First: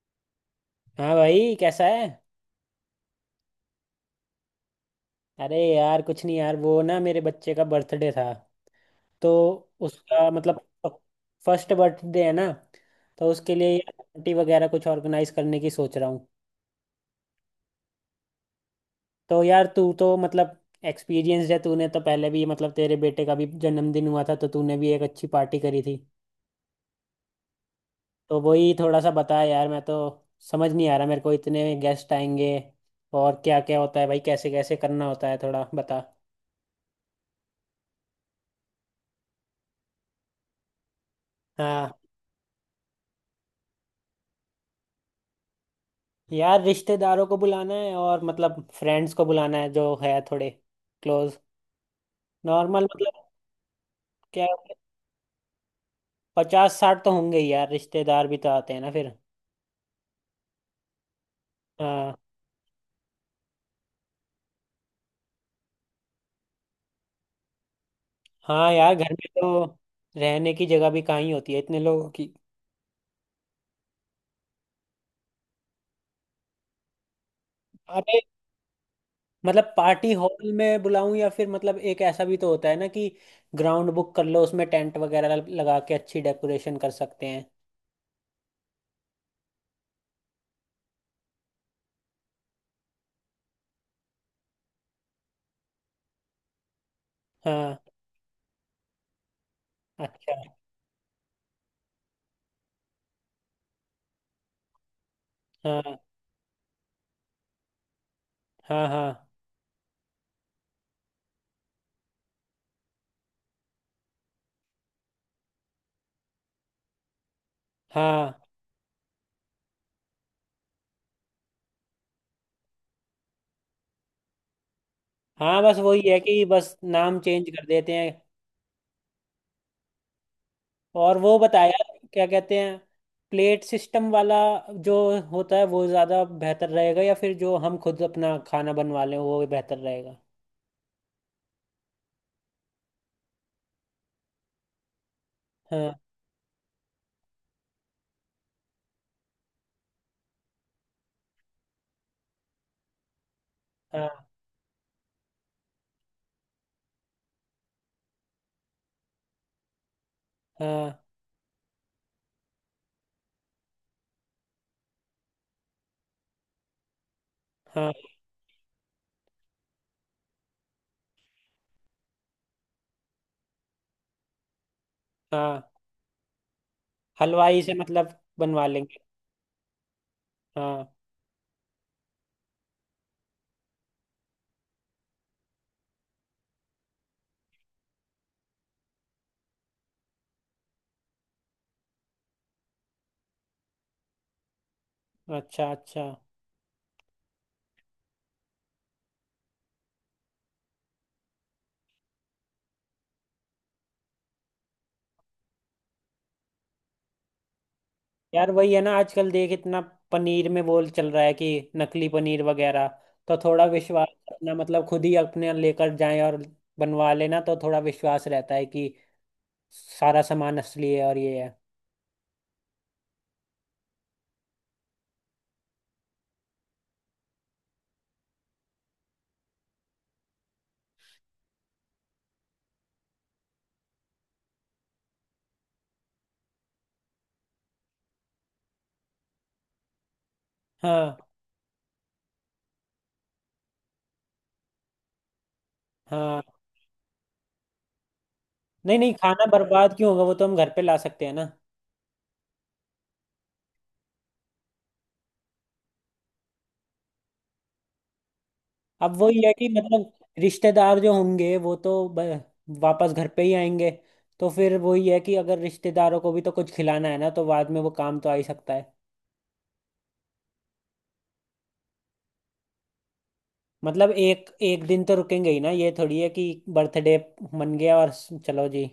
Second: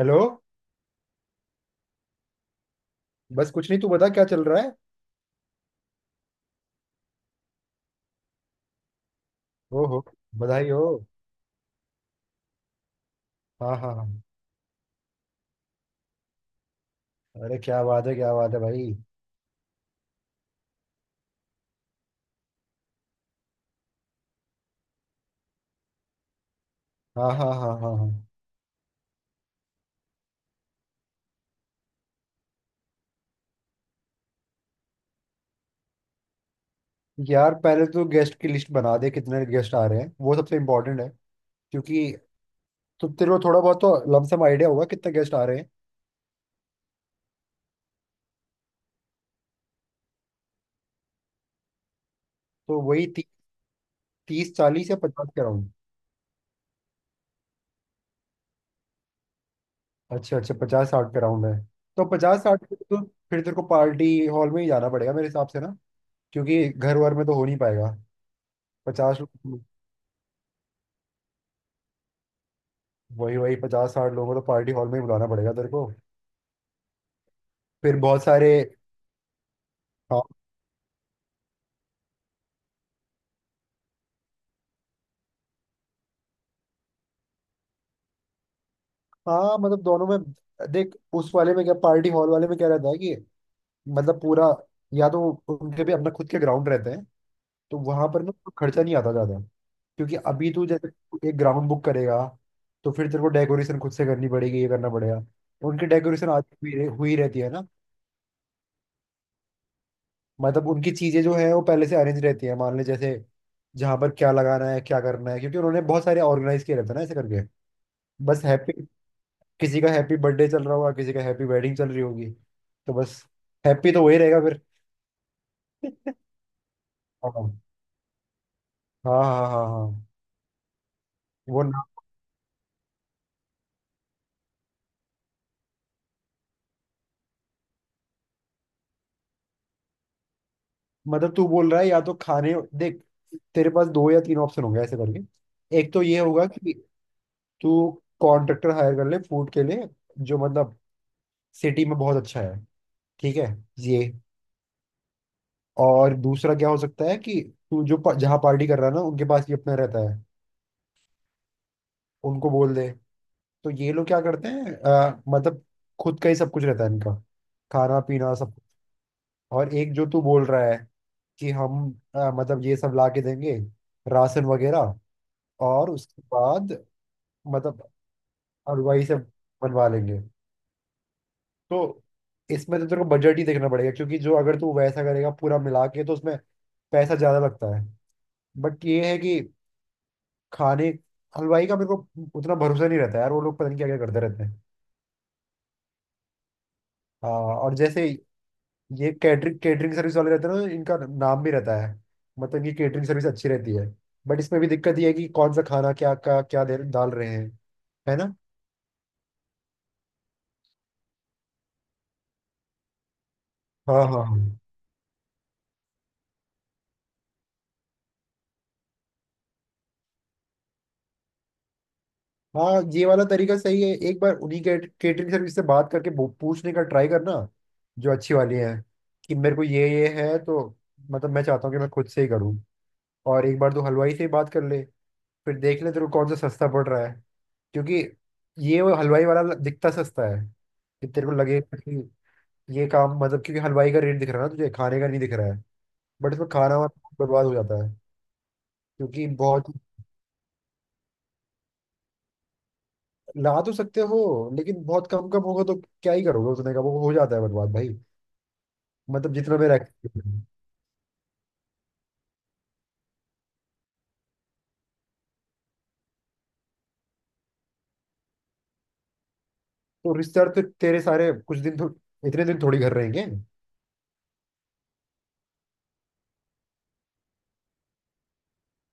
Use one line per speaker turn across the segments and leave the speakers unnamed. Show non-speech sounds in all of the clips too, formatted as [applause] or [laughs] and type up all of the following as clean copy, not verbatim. Hello.
हाँ भाई, कैसा है?
बस कुछ नहीं, तू बता क्या चल रहा है।
अरे यार, कुछ नहीं यार, वो ना मेरे बच्चे का बर्थडे था। तो
ओहो,
उसका मतलब
बधाई हो।
फर्स्ट बर्थडे है ना, तो उसके
हाँ
लिए
हाँ हाँ,
पार्टी वगैरह कुछ ऑर्गेनाइज करने की सोच रहा हूँ।
अरे क्या बात है भाई।
तो यार तू तो मतलब एक्सपीरियंस है, तूने तो पहले भी मतलब तेरे बेटे का भी जन्मदिन हुआ था, तो तूने भी एक अच्छी पार्टी करी थी।
हाँ हाँ हाँ हाँ हाँ।
तो वही थोड़ा सा बता यार, मैं तो समझ नहीं आ रहा, मेरे को इतने गेस्ट आएंगे और क्या क्या होता है भाई, कैसे कैसे करना होता है, थोड़ा बता।
यार पहले तो गेस्ट की लिस्ट बना दे, कितने गेस्ट आ रहे हैं वो सबसे इम्पोर्टेंट है।
हाँ,
क्योंकि तो तेरे को थोड़ा बहुत तो लमसम आइडिया होगा कितने गेस्ट आ रहे हैं।
यार रिश्तेदारों को बुलाना है, और मतलब फ्रेंड्स को बुलाना है जो है थोड़े क्लोज,
तो
नॉर्मल
वही
मतलब। क्या,
तीस चालीस या पचास के राउंड।
50 60 तो होंगे ही यार, रिश्तेदार भी तो आते हैं ना फिर।
अच्छा अच्छा, पचास साठ के राउंड है। तो
हाँ।
पचास साठ के तो फिर तेरे को पार्टी हॉल में ही जाना पड़ेगा मेरे हिसाब से ना, क्योंकि घर वर में तो हो नहीं पाएगा।
हाँ यार, घर
पचास,
में तो रहने की जगह भी कहाँ ही होती है इतने लोगों की।
वही वही, पचास साठ लोगों को तो पार्टी हॉल में ही बुलाना पड़ेगा तेरे को। फिर
अरे
बहुत सारे,
मतलब पार्टी
हाँ
हॉल में बुलाऊं या फिर मतलब एक ऐसा भी तो होता है ना कि ग्राउंड बुक कर लो, उसमें टेंट वगैरह लगा के अच्छी डेकोरेशन कर सकते हैं।
हाँ, मतलब दोनों में देख उस वाले में क्या पार्टी हॉल वाले में क्या रहता है कि मतलब पूरा, या तो उनके भी अपना खुद के ग्राउंड रहते हैं, तो
हाँ।
वहां पर ना कोई खर्चा नहीं आता ज्यादा। क्योंकि
अच्छा।
अभी तू जैसे एक ग्राउंड बुक करेगा तो फिर तेरे को डेकोरेशन खुद से करनी पड़ेगी, ये करना पड़ेगा। उनकी
हाँ
डेकोरेशन आज हुई रहती है ना।
हाँ हाँ
मतलब उनकी चीजें जो है वो पहले से अरेंज रहती है। मान ले जैसे जहाँ पर क्या लगाना है क्या करना है, क्योंकि उन्होंने बहुत सारे ऑर्गेनाइज किए रहते हैं ना ऐसे करके।
हाँ
बस हैप्पी, किसी का हैप्पी बर्थडे चल रहा होगा किसी का हैप्पी वेडिंग चल रही होगी, तो बस हैप्पी तो वही रहेगा फिर।
हाँ, बस वही
[laughs]
है कि बस नाम चेंज
हाँ
कर देते हैं।
हाँ हाँ हाँ हाँ।
और वो
वो
बताया,
ना,
क्या कहते हैं, प्लेट सिस्टम वाला जो होता है वो ज़्यादा बेहतर रहेगा या फिर जो हम खुद अपना खाना बनवा लें वो बेहतर रहेगा।
मतलब तू बोल रहा है या तो खाने देख, तेरे पास दो या तीन ऑप्शन होंगे ऐसे करके। एक
हाँ।
तो ये होगा कि तू कॉन्ट्रैक्टर हायर कर ले फूड के लिए, जो मतलब सिटी में बहुत अच्छा है, ठीक है ये।
हाँ।
और दूसरा क्या हो सकता है कि तू जो जहाँ पार्टी कर रहा है ना उनके पास भी अपना रहता है,
हाँ
उनको बोल दे। तो ये लोग क्या करते हैं मतलब खुद का ही सब कुछ रहता है इनका,
हाँ
खाना पीना सब कुछ। और एक जो तू बोल रहा है कि हम मतलब ये सब ला के देंगे, राशन वगैरह,
हाँ।
और उसके बाद
हलवाई से
मतलब
मतलब बनवा लेंगे।
हलवाई से बनवा लेंगे।
हाँ।
तो इसमें तो तेरे को बजट ही देखना पड़ेगा, क्योंकि जो अगर तू वैसा करेगा पूरा मिला के तो उसमें पैसा ज़्यादा लगता है। बट ये है कि खाने, हलवाई का मेरे को उतना भरोसा नहीं रहता यार, वो लोग पता नहीं क्या क्या करते रहते हैं।
अच्छा अच्छा।
हाँ, और जैसे ये कैटरिंग कैटरिंग सर्विस वाले रहते हैं ना, इनका नाम भी रहता है, मतलब इनकी कैटरिंग सर्विस अच्छी रहती है। बट इसमें भी दिक्कत ये है कि कौन सा खाना क्या क्या क्या दे डाल रहे हैं, है ना।
यार वही है ना, आजकल देख इतना पनीर में बोल चल रहा है कि नकली पनीर वगैरह, तो थोड़ा
हाँ
विश्वास
हाँ
अपना
हाँ
मतलब खुद ही अपने लेकर जाएं और बनवा लेना, तो थोड़ा विश्वास रहता है कि सारा सामान असली है और ये है।
हाँ, ये वाला तरीका सही है। एक बार उन्हीं के केटरिंग सर्विस से बात करके पूछने का ट्राई करना, जो अच्छी वाली है, कि मेरे को ये है तो मतलब मैं चाहता हूँ कि मैं खुद से ही करूँ। और एक बार तो हलवाई से ही बात कर ले, फिर देख ले तेरे को कौन सा सस्ता पड़ रहा है। क्योंकि ये वो हलवाई वाला दिखता सस्ता है, कि
हाँ।
तेरे को लगे ये काम, मतलब क्योंकि हलवाई का रेट दिख रहा है ना तुझे, खाने का नहीं दिख रहा है। बट
हाँ,
इसमें खाना वाना बहुत बर्बाद हो जाता है।
नहीं नहीं,
क्योंकि
खाना
बहुत,
बर्बाद क्यों होगा, वो तो हम घर पे ला सकते हैं ना।
ला तो सकते हो लेकिन बहुत कम कम होगा तो क्या ही करोगे उसने का, वो हो जाता है बर्बाद भाई।
अब
मतलब
वही है
जितना
कि
मेरा
मतलब
experience है।
रिश्तेदार जो होंगे वो तो वापस घर पे ही आएंगे, तो फिर वही है कि अगर रिश्तेदारों को भी तो कुछ खिलाना है ना, तो बाद में वो काम तो आ ही सकता है।
तो रिश्तेदार तो तेरे सारे कुछ दिन तो, इतने दिन थोड़ी घर रहेंगे।
मतलब एक एक दिन तो रुकेंगे ही ना, ये थोड़ी है कि बर्थडे मन गया और चलो जी।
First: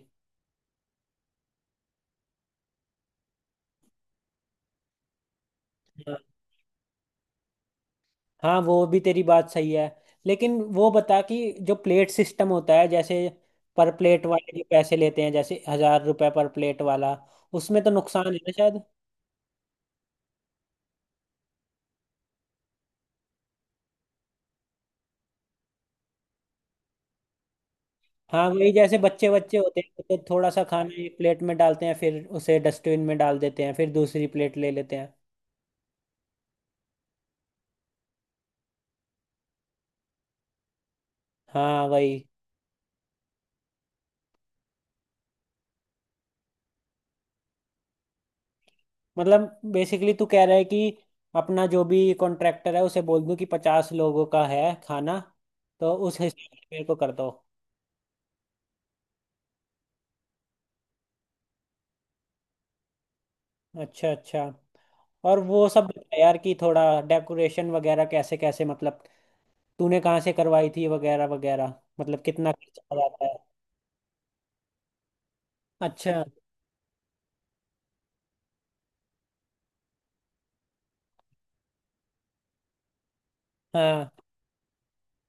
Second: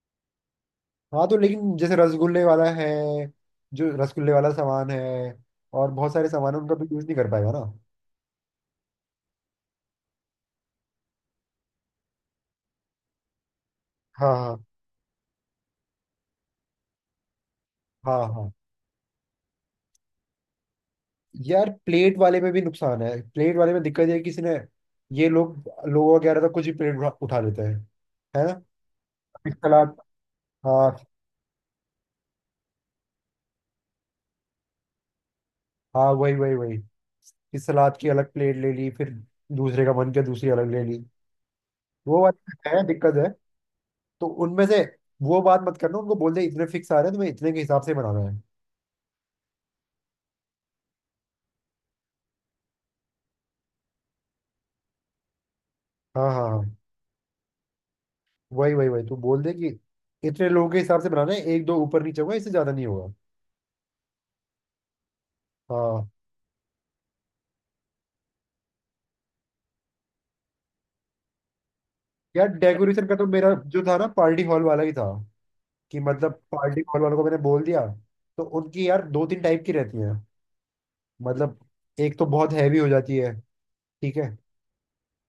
हाँ, तो लेकिन जैसे रसगुल्ले वाला है, जो रसगुल्ले वाला सामान है और बहुत
हाँ।
सारे सामान है उनका तो यूज नहीं कर पाएगा ना।
हाँ, वो भी तेरी बात सही है, लेकिन वो बता कि जो प्लेट सिस्टम होता है जैसे पर प्लेट
हाँ
वाले जो
हाँ
पैसे लेते हैं जैसे 1000 रुपए पर प्लेट वाला, उसमें तो
हाँ
नुकसान है ना
हाँ,
शायद।
यार प्लेट वाले में भी नुकसान है। प्लेट वाले में दिक्कत ये है कि किसी ने, ये लोग लोगों का कह रहा था, कुछ भी प्लेट उठा उठा लेते हैं, है
हाँ
ना।
वही, जैसे बच्चे
फिर
बच्चे होते
सलाद,
हैं तो थोड़ा सा
हाँ
खाना एक प्लेट में डालते हैं, फिर उसे डस्टबिन में डाल देते हैं, फिर दूसरी प्लेट ले लेते हैं।
हाँ वही वही वही, फिर सलाद की अलग प्लेट ले ली, फिर दूसरे का मन किया दूसरी अलग ले ली,
हाँ
वो
वही।
बात है, दिक्कत है। तो उनमें से वो बात मत करना, उनको बोल दे इतने फिक्स आ रहे हैं तुम्हें, इतने के हिसाब से बनाना है।
मतलब बेसिकली तू कह रहा है कि अपना जो भी कॉन्ट्रैक्टर है उसे बोल दूं कि 50 लोगों का है खाना, तो उस
हाँ
हिसाब
हाँ हाँ,
से मेरे को कर दो।
वही वही वही, तू बोल दे कि इतने लोगों के हिसाब से बनाना है, एक दो ऊपर नीचे होगा इससे ज्यादा नहीं होगा।
अच्छा अच्छा। और वो सब
हाँ
बता यार कि थोड़ा डेकोरेशन वगैरह कैसे कैसे मतलब तूने कहाँ से करवाई थी वगैरह वगैरह, मतलब
यार,
कितना खर्चा आ
डेकोरेशन का
जाता
तो
है।
मेरा जो था ना पार्टी हॉल वाला ही था। कि
अच्छा।
मतलब पार्टी हॉल वालों को मैंने बोल दिया, तो उनकी यार दो तीन टाइप की रहती है। मतलब एक तो बहुत हैवी हो जाती है,
हाँ
ठीक है,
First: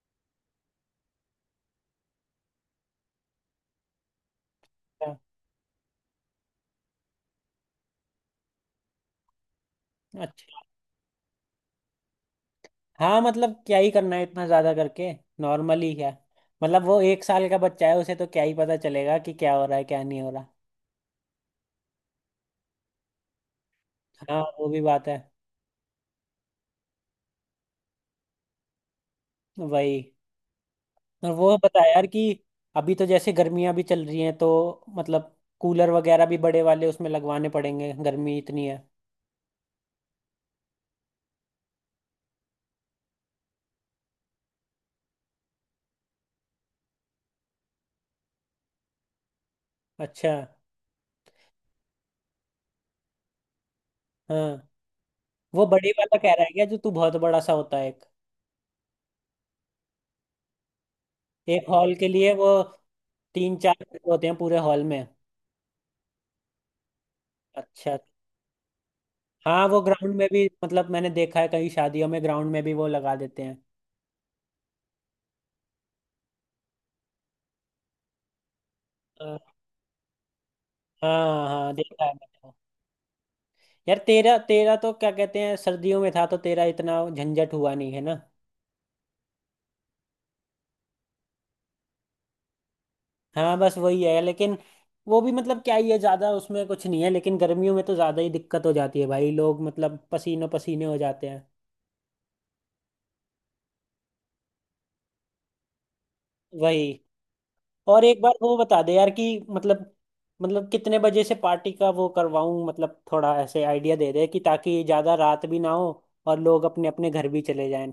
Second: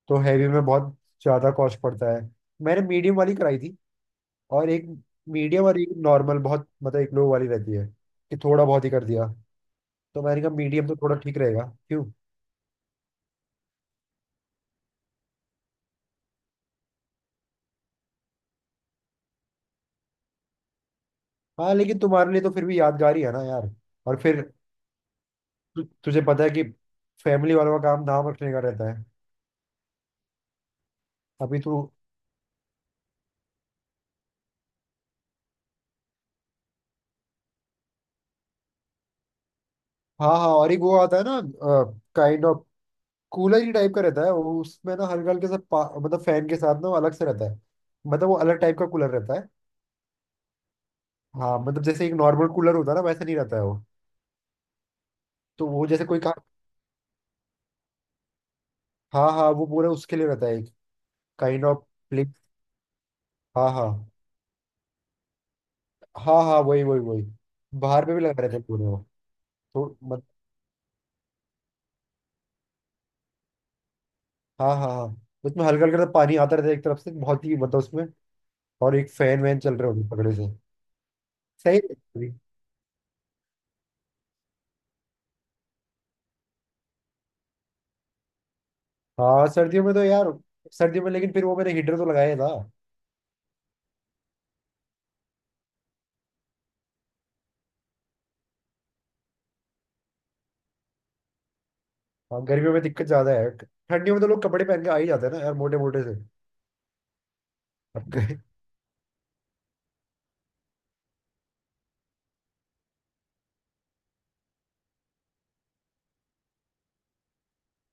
तो हैवी में बहुत ज्यादा कॉस्ट पड़ता है। मैंने मीडियम वाली कराई थी, और एक
हाँ।
मीडियम और एक नॉर्मल, बहुत मतलब एक लो वाली रहती है कि थोड़ा बहुत ही कर दिया। तो मैंने कहा
अच्छा।
मीडियम तो थोड़ा ठीक रहेगा। क्यों,
हाँ मतलब क्या ही करना है इतना ज्यादा करके, नॉर्मली क्या, मतलब वो 1 साल का बच्चा है, उसे तो क्या ही पता चलेगा कि क्या हो रहा है क्या नहीं हो रहा।
हाँ लेकिन तुम्हारे लिए तो फिर भी यादगार ही है ना यार। और
हाँ
फिर
वो भी बात है।
तुझे पता है कि फैमिली वालों का काम नाम रखने का रहता है।
वही, और वो
अभी
बता
तू,
यार कि अभी तो जैसे गर्मियां भी चल रही हैं तो मतलब कूलर वगैरह भी बड़े वाले उसमें लगवाने पड़ेंगे, गर्मी इतनी है।
हाँ हाँ, और एक वो आता है ना, काइंड ऑफ कूलर ही टाइप का रहता है वो। उसमें ना हल्का मतलब फैन के साथ ना वो अलग से रहता है, मतलब वो अलग टाइप का कूलर रहता है।
अच्छा।
हाँ मतलब जैसे एक नॉर्मल कूलर होता है ना वैसा नहीं रहता है वो।
हाँ, वो
तो वो
बड़े
जैसे
वाला
कोई का,
कह रहा है क्या, जो तू बहुत बड़ा सा होता है एक,
हाँ हाँ, वो पूरा उसके लिए रहता है एक, काइंड
एक
ऑफ
हॉल के
प्लेस।
लिए वो तीन
हाँ
चार
हाँ
होते हैं पूरे हॉल में।
हाँ हाँ, वही वही वही,
अच्छा।
बाहर पे भी लगा रहता है पूरे वो।
हाँ वो
तो
ग्राउंड
मत,
में भी मतलब मैंने देखा है, कई शादियों में ग्राउंड में भी वो लगा देते हैं।
हाँ हाँ हाँ, उसमें हल्का हल्का सा पानी आता रहता है एक तरफ से, बहुत ही मतलब उसमें, और एक फैन
हाँ
वैन चल रहे होंगे पकड़े से।
हाँ हाँ,
सही
देखा है
है।
मैंने। यार तेरा तेरा तो क्या कहते हैं सर्दियों में था, तो तेरा इतना झंझट हुआ नहीं है ना।
हाँ सर्दियों में तो यार, सर्दियों में लेकिन फिर वो मैंने हीटर तो लगाया था।
हाँ बस वही है, लेकिन वो भी मतलब क्या ही है, ज्यादा उसमें कुछ नहीं है, लेकिन गर्मियों में तो ज्यादा ही दिक्कत हो जाती है भाई, लोग मतलब पसीनों पसीने हो जाते हैं।
हाँ गर्मियों में दिक्कत ज्यादा है, ठंडियों में तो लोग कपड़े पहन के आ ही जाते हैं ना यार, मोटे मोटे से।
वही,
[laughs]
और
अब
एक बार
के-
वो बता दे यार कि मतलब, मतलब कितने बजे से पार्टी का वो करवाऊं, मतलब थोड़ा ऐसे आइडिया दे दे कि ताकि ज्यादा रात भी ना हो और लोग अपने अपने घर भी चले जाएं।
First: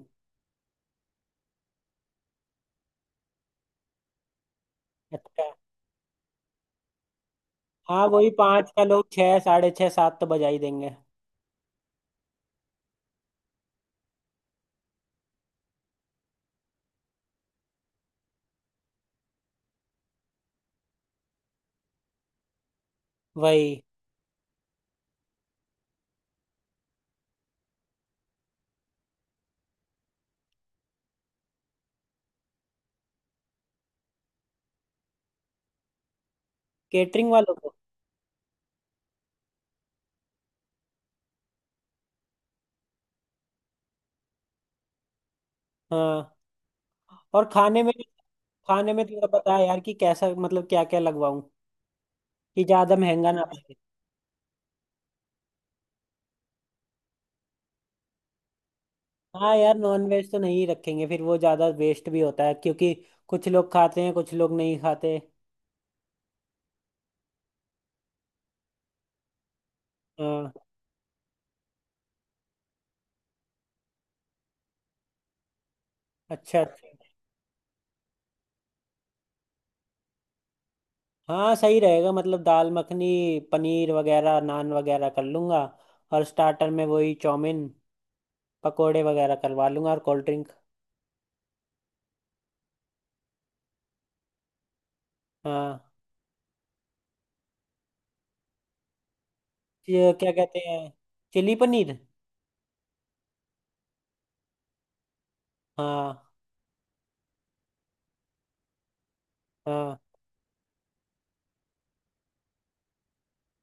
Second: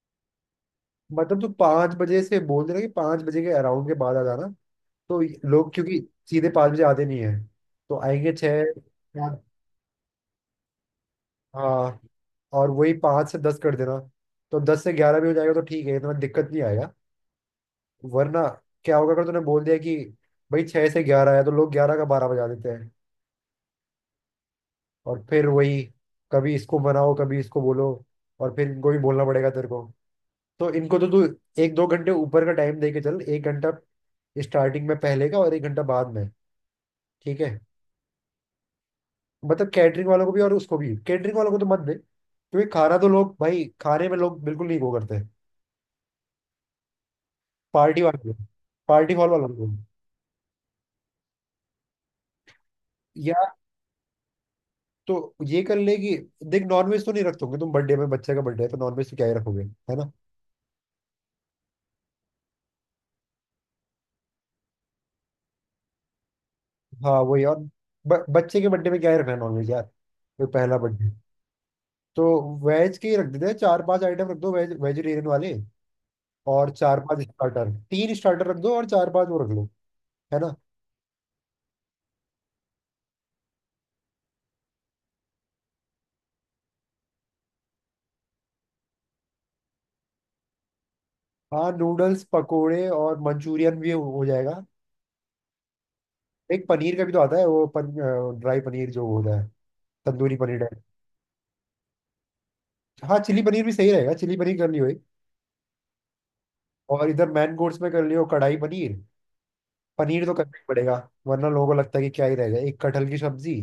मतलब तू पाँच बजे से बोल देना कि पाँच बजे के अराउंड के बाद आ जाना।
अच्छा।
लोग क्योंकि सीधे पाँच बजे आते नहीं है, तो
हाँ वही,
आएंगे छः
पाँच का लोग
या-
छः, साढ़े छः, सात तो बजा ही देंगे।
हाँ। और वही पाँच से दस कर देना, तो दस से ग्यारह भी हो जाएगा तो ठीक है, इतना दिक्कत नहीं आएगा। वरना क्या होगा, अगर तूने बोल दिया कि भाई छः से ग्यारह है तो लोग ग्यारह का बारह बजा देते हैं।
वही।
और फिर वही, कभी इसको बनाओ कभी इसको बोलो। और फिर इनको भी बोलना पड़ेगा तेरे को, तो इनको तो तू एक दो घंटे ऊपर का टाइम दे के चल, एक घंटा स्टार्टिंग में पहले का और एक घंटा बाद में।
केटरिंग
ठीक
वालों
है,
को?
मतलब कैटरिंग वालों को भी और उसको भी। कैटरिंग वालों को तो मत दे, क्योंकि खाना तो लोग, भाई खाने में लोग बिल्कुल नहीं वो करते।
हाँ। और खाने में,
पार्टी वाले,
खाने में
पार्टी
थोड़ा
हॉल वालों
बता
को।
यार कि कैसा मतलब क्या क्या लगवाऊं कि ज्यादा महंगा
या
ना पड़े।
तो ये कर ले कि देख नॉनवेज तो नहीं रखोगे तुम बर्थडे में, बच्चे का बर्थडे है तो नॉनवेज तो क्या ही
हाँ
रखोगे,
यार
है
नॉन
ना।
वेज तो नहीं रखेंगे, फिर वो ज्यादा वेस्ट भी होता है क्योंकि कुछ लोग खाते हैं कुछ लोग नहीं खाते।
हाँ वही, और बच्चे के बर्थडे में क्या ही रखना है नॉनवेज यार। वो
हाँ।
पहला बर्थडे, तो वेज के ही रख देते हैं, चार पांच आइटम रख दो वेज वेजिटेरियन वाले।
अच्छा
और
अच्छा।
चार पांच स्टार्टर, तीन स्टार्टर रख दो, और चार पांच वो रख लो, है ना।
हाँ सही रहेगा, मतलब दाल मखनी, पनीर वगैरह, नान वगैरह कर लूंगा, और स्टार्टर में वही चाउमीन, पकोड़े वगैरह करवा लूंगा और कोल्ड ड्रिंक।
हाँ नूडल्स पकोड़े और मंचूरियन भी हो जाएगा।
हाँ।
एक पनीर का भी तो आता है वो ड्राई पनीर जो होता है,
ये क्या
तंदूरी पनीर
कहते हैं,
टाइप।
चिली पनीर।
हाँ चिली पनीर भी सही रहेगा, चिली पनीर कर लियो एक।
हाँ।
और इधर मैन कोर्स में कर लियो कढ़ाई पनीर,
हाँ
पनीर तो करना ही पड़ेगा, वरना लोगों को लगता है कि क्या ही रहेगा। एक कटहल की सब्जी,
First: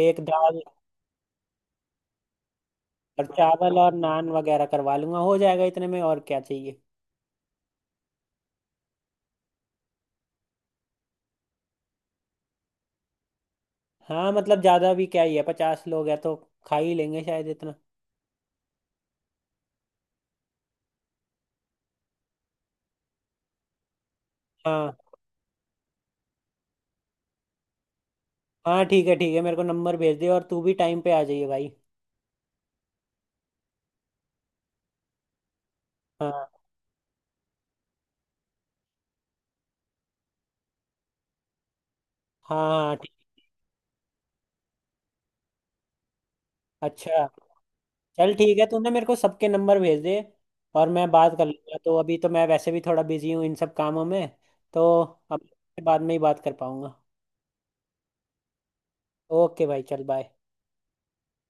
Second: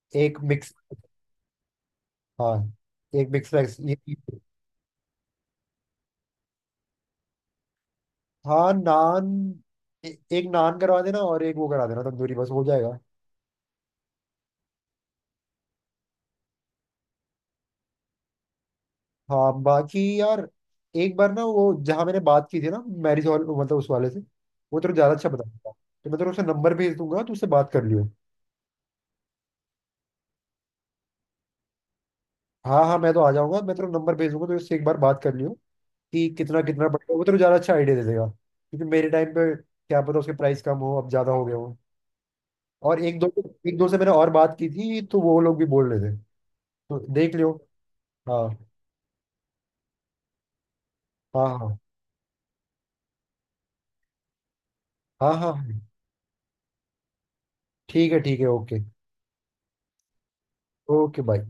एक
एक
दाल
मिक्स, हाँ
और
एक मिक्स वेज
चावल और
ये।
नान वगैरह करवा लूंगा, हो जाएगा इतने में और क्या चाहिए।
हाँ नान, एक नान करवा देना और एक वो करा देना तंदूरी, बस हो जाएगा।
हाँ मतलब ज़्यादा भी क्या ही है, 50 लोग हैं तो खा ही लेंगे शायद इतना।
हाँ बाकी यार एक बार ना वो जहाँ मैंने बात की थी ना, मैरिज हॉल मतलब उस वाले से, वो
हाँ।
तेरे को ज्यादा अच्छा बताऊंगा तो मैं तेरे को उसका नंबर भेज दूंगा, तो उससे बात कर लियो।
हाँ ठीक है ठीक है, मेरे को नंबर भेज दे और तू भी टाइम पे आ जाइए भाई।
हाँ हाँ, मैं तो आ जाऊंगा। मैं तेरे को नंबर भेज दूंगा तो उससे एक बार बात कर लियो, कि
हाँ,
कितना कितना पड़ेगा। वो तेरे को ज्यादा अच्छा आइडिया दे देगा, क्योंकि मेरे टाइम पे क्या पता उसके प्राइस कम हो, अब ज्यादा हो गए हो।
हाँ हाँ
और
ठीक।
एक दो, एक दो से मैंने और बात की थी, तो वो लोग भी बोल रहे थे, तो
अच्छा।
देख लियो।
चल
हाँ
ठीक है, तूने मेरे को सबके नंबर भेज दे और मैं बात कर
हाँ
लूंगा,
हाँ
तो अभी तो मैं वैसे भी थोड़ा बिजी हूँ इन सब कामों में। तो
हाँ
अब
हाँ हाँ।
बाद में ही बात कर पाऊंगा।
ठीक है ठीक है, ओके।
ओके भाई चल बाय।
Okay bye.